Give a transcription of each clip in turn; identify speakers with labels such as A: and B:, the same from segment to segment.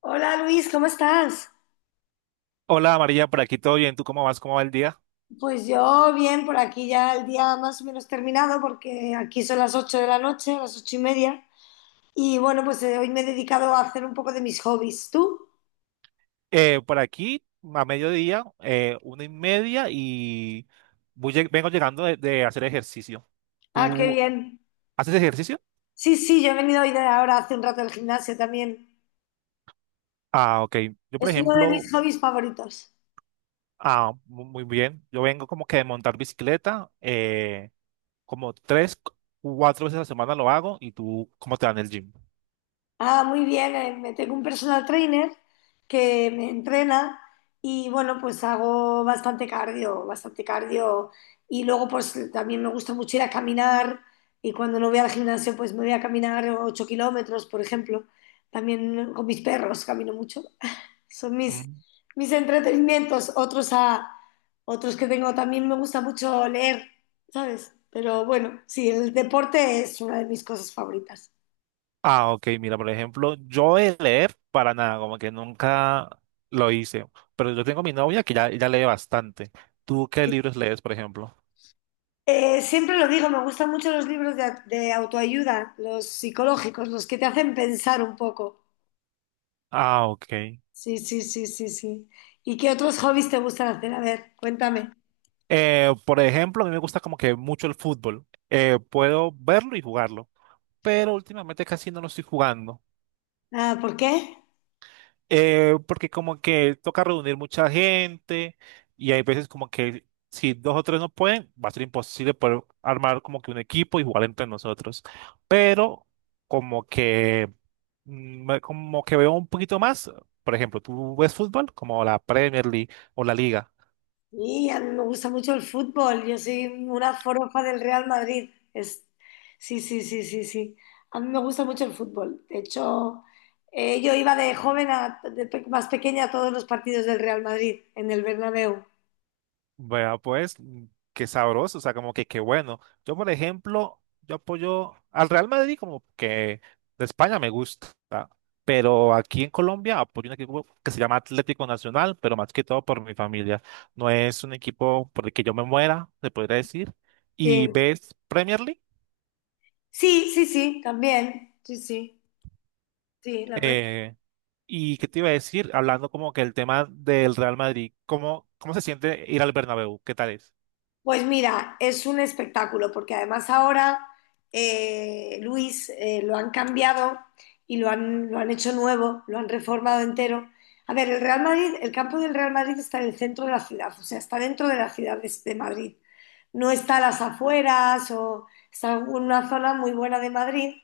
A: Hola Luis, ¿cómo estás?
B: Hola María, por aquí todo bien. ¿Tú cómo vas? ¿Cómo va el día?
A: Pues yo bien, por aquí ya el día más o menos terminado, porque aquí son las 8 de la noche, las 8:30. Y bueno, pues hoy me he dedicado a hacer un poco de mis hobbies. ¿Tú?
B: Por aquí a mediodía, una y media y vengo llegando de hacer ejercicio.
A: Ah, qué
B: ¿Tú
A: bien.
B: haces ejercicio?
A: Sí, sí, yo he venido hoy de ahora hace un rato al gimnasio también.
B: Ah, ok. Yo, por
A: Es uno de mis
B: ejemplo,
A: hobbies favoritos.
B: muy bien. Yo vengo como que de montar bicicleta, como cuatro veces a la semana lo hago. ¿Y tú cómo te va en el gym?
A: Ah, muy bien. Me tengo un personal trainer que me entrena y bueno, pues hago bastante cardio, bastante cardio. Y luego pues también me gusta mucho ir a caminar y cuando no voy al gimnasio pues me voy a caminar 8 kilómetros, por ejemplo. También con mis perros camino mucho. Son mis,
B: Mm.
A: mis entretenimientos. Otros que tengo también me gusta mucho leer, ¿sabes? Pero bueno, sí, el deporte es una de mis cosas favoritas.
B: Ah, ok, mira, por ejemplo, yo de leer para nada, como que nunca lo hice, pero yo tengo mi novia que ya lee bastante. ¿Tú qué libros lees, por ejemplo?
A: Siempre lo digo, me gustan mucho los libros de autoayuda, los psicológicos, los que te hacen pensar un poco.
B: Ah, ok.
A: Sí, sí, sí, sí, sí. ¿Y qué otros hobbies te gustan hacer? A ver, cuéntame.
B: Por ejemplo, a mí me gusta como que mucho el fútbol. Puedo verlo y jugarlo, pero últimamente casi no lo estoy jugando.
A: Ah, ¿por qué?
B: Porque como que toca reunir mucha gente y hay veces como que si dos o tres no pueden, va a ser imposible poder armar como que un equipo y jugar entre nosotros. Pero como que como que veo un poquito más, por ejemplo, ¿tú ves fútbol? Como la Premier League o la Liga.
A: Y a mí me gusta mucho el fútbol. Yo soy una forofa del Real Madrid. Sí, sí, sí, sí, sí. A mí me gusta mucho el fútbol. De hecho, yo iba de joven más pequeña a todos los partidos del Real Madrid en el Bernabéu.
B: Vea, pues, mm, qué sabroso, o sea, como que qué bueno. Yo, por ejemplo, yo apoyo al Real Madrid como que de España me gusta, pero aquí en Colombia apoyo un equipo que se llama Atlético Nacional, pero más que todo por mi familia. No es un equipo por el que yo me muera, se podría decir. Y
A: Sí,
B: ves Premier League.
A: sí, sí, sí, también. Sí, sí. Sí, la pre-
B: Eh, ¿Y qué te iba a decir? Hablando como que el tema del Real Madrid, ¿cómo, cómo se siente ir al Bernabéu? ¿Qué tal es?
A: Pues mira, es un espectáculo, porque además ahora Luis lo han cambiado y lo han hecho nuevo, lo han reformado entero. A ver, el Real Madrid, el campo del Real Madrid está en el centro de la ciudad, o sea, está dentro de la ciudad de Madrid. No está a las afueras o está en una zona muy buena de Madrid.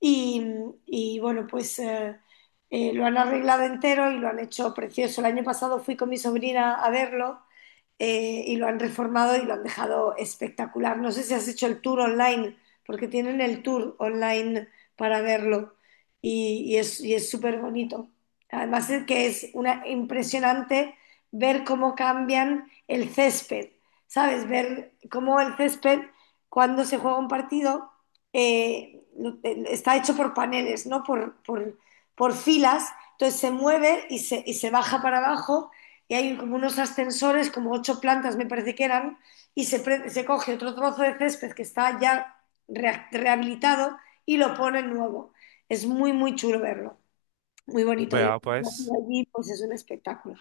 A: Y, y bueno, pues lo han arreglado entero y lo han hecho precioso. El año pasado fui con mi sobrina a verlo y lo han reformado y lo han dejado espectacular. No sé si has hecho el tour online, porque tienen el tour online para verlo y es súper bonito. Además es que es impresionante ver cómo cambian el césped, ¿sabes? Ver cómo el césped, cuando se juega un partido, está hecho por paneles, ¿no? Por filas, entonces se mueve y se baja para abajo y hay como unos ascensores, como 8 plantas me parece que eran, se coge otro trozo de césped que está ya rehabilitado y lo pone nuevo. Es muy, muy chulo verlo, muy bonito. Y
B: Vea, pues.
A: allí, pues es un espectáculo.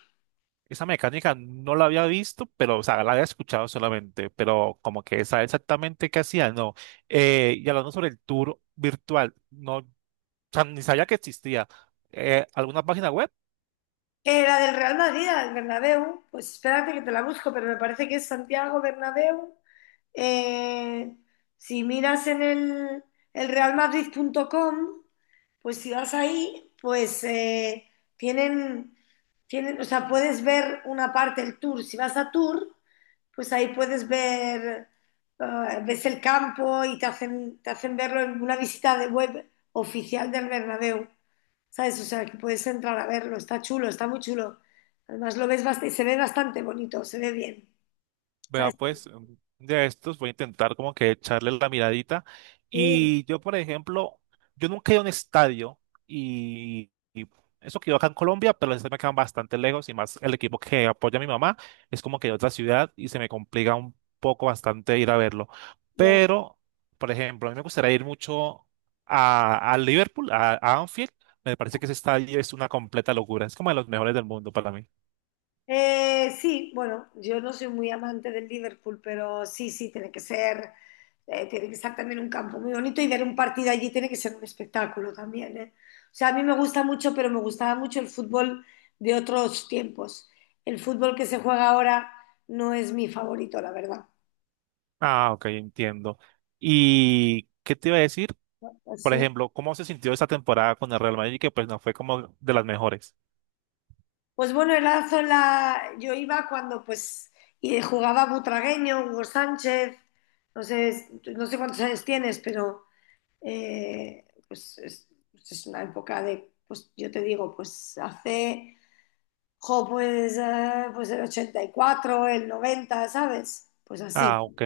B: Esa mecánica no la había visto, pero, o sea, la había escuchado solamente, pero como que saber exactamente qué hacía, no. Y hablando sobre el tour virtual, no, o sea, ni sabía que existía. ¿Alguna página web?
A: La del Real Madrid, la del Bernabéu, pues espérate que te la busco, pero me parece que es Santiago Bernabéu. Eh, si miras en el realmadrid.com, pues si vas ahí, pues tienen, tienen, o sea, puedes ver una parte del tour. Si vas a tour, pues ahí puedes ver, ves el campo y te hacen verlo en una visita de web oficial del Bernabéu. ¿Sabes? O sea, que puedes entrar a verlo. Está chulo, está muy chulo. Además, lo ves bastante, se ve bastante bonito, se ve bien.
B: Vea,
A: ¿Sabes?
B: pues, de estos voy a intentar como que echarle la miradita.
A: Sí,
B: Y yo, por ejemplo, yo nunca he ido a un estadio y eso que yo acá en Colombia, pero los estadios me quedan bastante lejos y más el equipo que apoya a mi mamá es como que de otra ciudad y se me complica un poco bastante ir a verlo.
A: ya.
B: Pero, por ejemplo, a mí me gustaría ir mucho a Liverpool, a Anfield. Me parece que ese estadio es una completa locura. Es como de los mejores del mundo para mí.
A: Sí, bueno, yo no soy muy amante del Liverpool, pero sí, sí, tiene que estar también un campo muy bonito y ver un partido allí tiene que ser un espectáculo también, ¿eh? O sea, a mí me gusta mucho, pero me gustaba mucho el fútbol de otros tiempos. El fútbol que se juega ahora no es mi favorito, la verdad.
B: Ah, ok, entiendo. ¿Y qué te iba a decir? Por
A: Así.
B: ejemplo, ¿cómo se sintió esa temporada con el Real Madrid? Que pues no fue como de las mejores.
A: Pues bueno, yo iba cuando pues y jugaba Butragueño, Hugo Sánchez, no sé, no sé cuántos años tienes, pero pues, es una época de, pues yo te digo, pues hace, jo, pues, pues el 84 el 90. ¿Sabes? Pues así.
B: Ah, ok,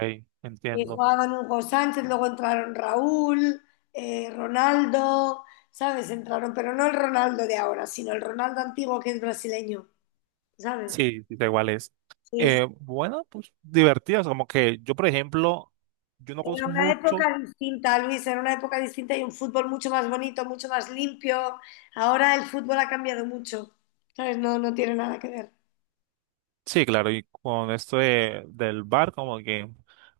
A: Y
B: entiendo.
A: jugaban Hugo Sánchez, luego entraron Raúl, Ronaldo, ¿sabes? Entraron, pero no el Ronaldo de ahora, sino el Ronaldo antiguo que es brasileño, ¿sabes?
B: Sí, sí, da igual es.
A: Sí,
B: Bueno, pues divertidas, como que yo, por ejemplo, yo no
A: era
B: conozco
A: una
B: mucho.
A: época distinta, Luis, era una época distinta y un fútbol mucho más bonito, mucho más limpio. Ahora el fútbol ha cambiado mucho, ¿sabes? No, no tiene nada que ver.
B: Sí, claro, y con esto del bar como que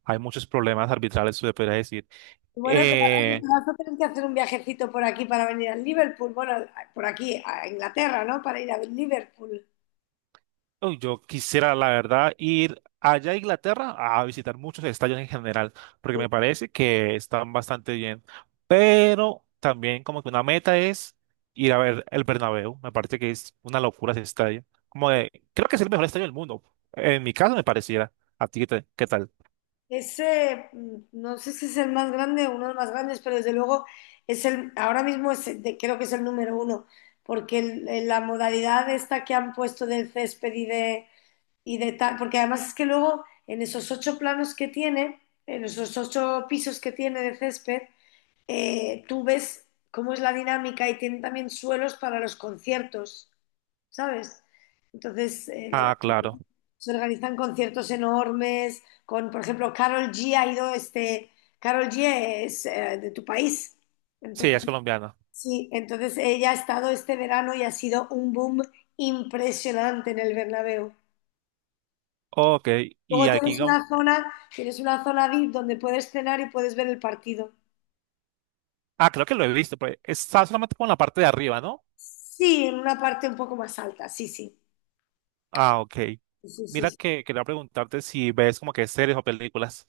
B: hay muchos problemas arbitrales, se le podría decir.
A: Y bueno, te vas,
B: Eh,
A: te vas a tener que hacer un viajecito por aquí para venir al Liverpool, bueno, por aquí a Inglaterra, ¿no? Para ir a Liverpool.
B: Uy, yo quisiera, la verdad, ir allá a Inglaterra a visitar muchos estadios en general, porque me parece que están bastante bien. Pero también como que una meta es ir a ver el Bernabéu. Me parece que es una locura ese estadio. Como de, creo que es el mejor estadio del mundo. En mi caso me pareciera. ¿A ti qué, qué tal?
A: Ese, no sé si es el más grande o uno de los más grandes, pero desde luego ahora mismo creo que es el número uno, porque la modalidad esta que han puesto del césped y de tal, porque además es que luego en esos 8 planos que tiene, en esos 8 pisos que tiene de césped, tú ves cómo es la dinámica y tiene también suelos para los conciertos, ¿sabes? Entonces
B: Ah, claro.
A: se organizan conciertos enormes, con, por ejemplo, Carol G ha ido, Carol G es de tu país,
B: Sí, ella
A: entonces,
B: es colombiana.
A: sí, entonces ella ha estado este verano y ha sido un boom impresionante en el Bernabéu.
B: Ok.
A: Luego
B: Y aquí... como-
A: tienes una zona VIP donde puedes cenar y puedes ver el partido.
B: Ah, creo que lo he visto, pero está solamente con la parte de arriba, ¿no?
A: Sí, en una parte un poco más alta, sí, sí.
B: Ah, ok.
A: Sí, sí,
B: Mira
A: sí.
B: que quería preguntarte si ves como que series o películas.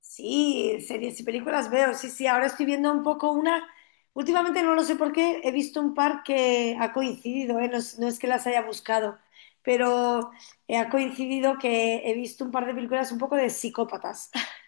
A: Sí, series y películas veo, sí, sí. Ahora estoy viendo un poco una. Últimamente no lo sé por qué, he visto un par que ha coincidido, ¿eh? No, es no es que las haya buscado, pero ha coincidido que he visto un par de películas un poco de psicópatas.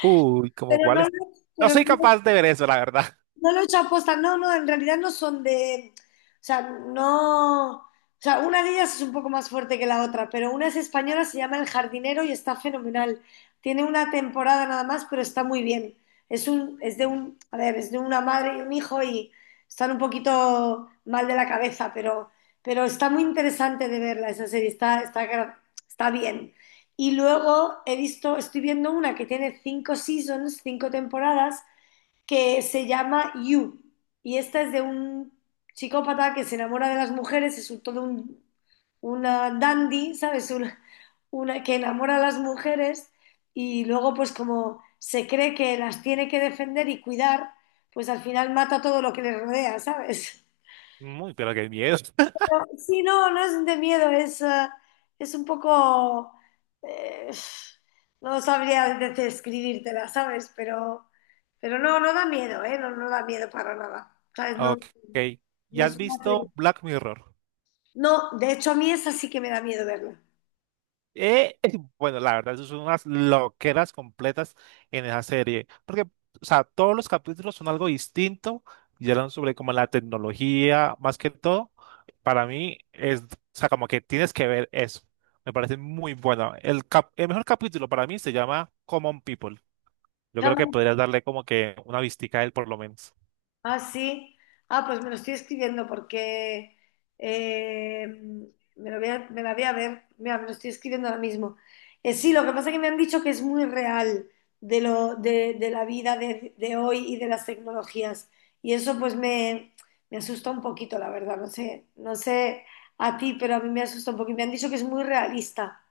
B: Uy, ¿como
A: Pero no,
B: cuáles? No
A: pero
B: soy
A: no
B: capaz de ver eso, la verdad.
A: No lo he hecho aposta, no, no, en realidad no son de, o sea, no, o sea, una de ellas es un poco más fuerte que la otra, pero una es española, se llama El Jardinero y está fenomenal. Tiene una temporada nada más, pero está muy bien. Es un, es de un, a ver, es de una madre y un hijo y están un poquito mal de la cabeza, pero está muy interesante de verla esa serie, está bien. Y luego he visto, estoy viendo una que tiene 5 seasons, 5 temporadas que se llama You. Y esta es de un psicópata que se enamora de las mujeres, es una dandy, ¿sabes? Una que enamora a las mujeres y luego pues como se cree que las tiene que defender y cuidar, pues al final mata todo lo que le rodea, ¿sabes?
B: Muy, pero qué miedo.
A: Sí, no, no es de miedo, es un poco... eh, no sabría describírtela, ¿sabes? Pero no, no da miedo, ¿eh? No, no da miedo para nada. ¿Sabes? No,
B: Ok.
A: no
B: ¿Ya has
A: es una
B: visto
A: serie-
B: Black Mirror?
A: no, de hecho a mí esa sí que me da miedo verla.
B: Eh, bueno, la verdad, eso son unas loqueras completas en esa serie. Porque, o sea, todos los capítulos son algo distinto y hablan sobre como la tecnología, más que todo. Para mí es, o sea, como que tienes que ver eso. Me parece muy bueno. El el mejor capítulo para mí se llama Common People. Yo creo que podrías darle como que una vistica a él por lo menos.
A: Ah, sí. Ah, pues me lo estoy escribiendo porque eh, me la voy a ver. Mira, me lo estoy escribiendo ahora mismo. Sí, lo que pasa es que me han dicho que es muy real de, lo, de la vida de hoy y de las tecnologías. Y eso pues me asusta un poquito, la verdad. No sé a ti, pero a mí me asusta un poquito. Me han dicho que es muy realista.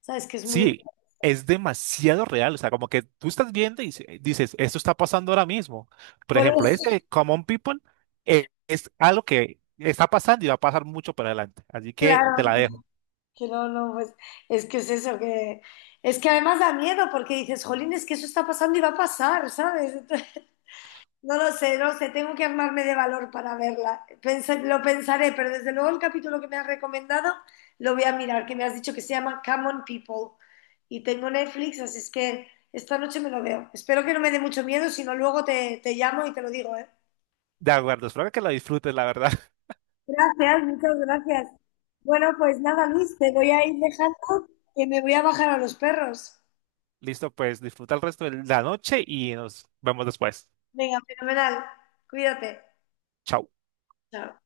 A: ¿Sabes? Que es muy...
B: Sí, es demasiado real. O sea, como que tú estás viendo y dices, esto está pasando ahora mismo. Por
A: Por
B: ejemplo,
A: eso,
B: este Common People es algo que está pasando y va a pasar mucho para adelante. Así que te
A: claro.
B: la dejo.
A: Que no, no, pues es que es eso, que es que además da miedo porque dices, jolín, es que eso está pasando y va a pasar, ¿sabes? Entonces, no lo sé, no sé, tengo que armarme de valor para verla. Lo pensaré, pero desde luego el capítulo que me has recomendado lo voy a mirar, que me has dicho que se llama Come on People y tengo Netflix, así es que esta noche me lo veo. Espero que no me dé mucho miedo, si no luego te llamo y te lo digo, ¿eh?
B: De acuerdo, espero que la disfrutes, la verdad.
A: Gracias, muchas gracias. Bueno, pues nada, Luis, te voy a ir dejando que me voy a bajar a los perros.
B: Listo, pues disfruta el resto de la noche y nos vemos después.
A: Venga, fenomenal. Cuídate.
B: Chao.
A: Chao.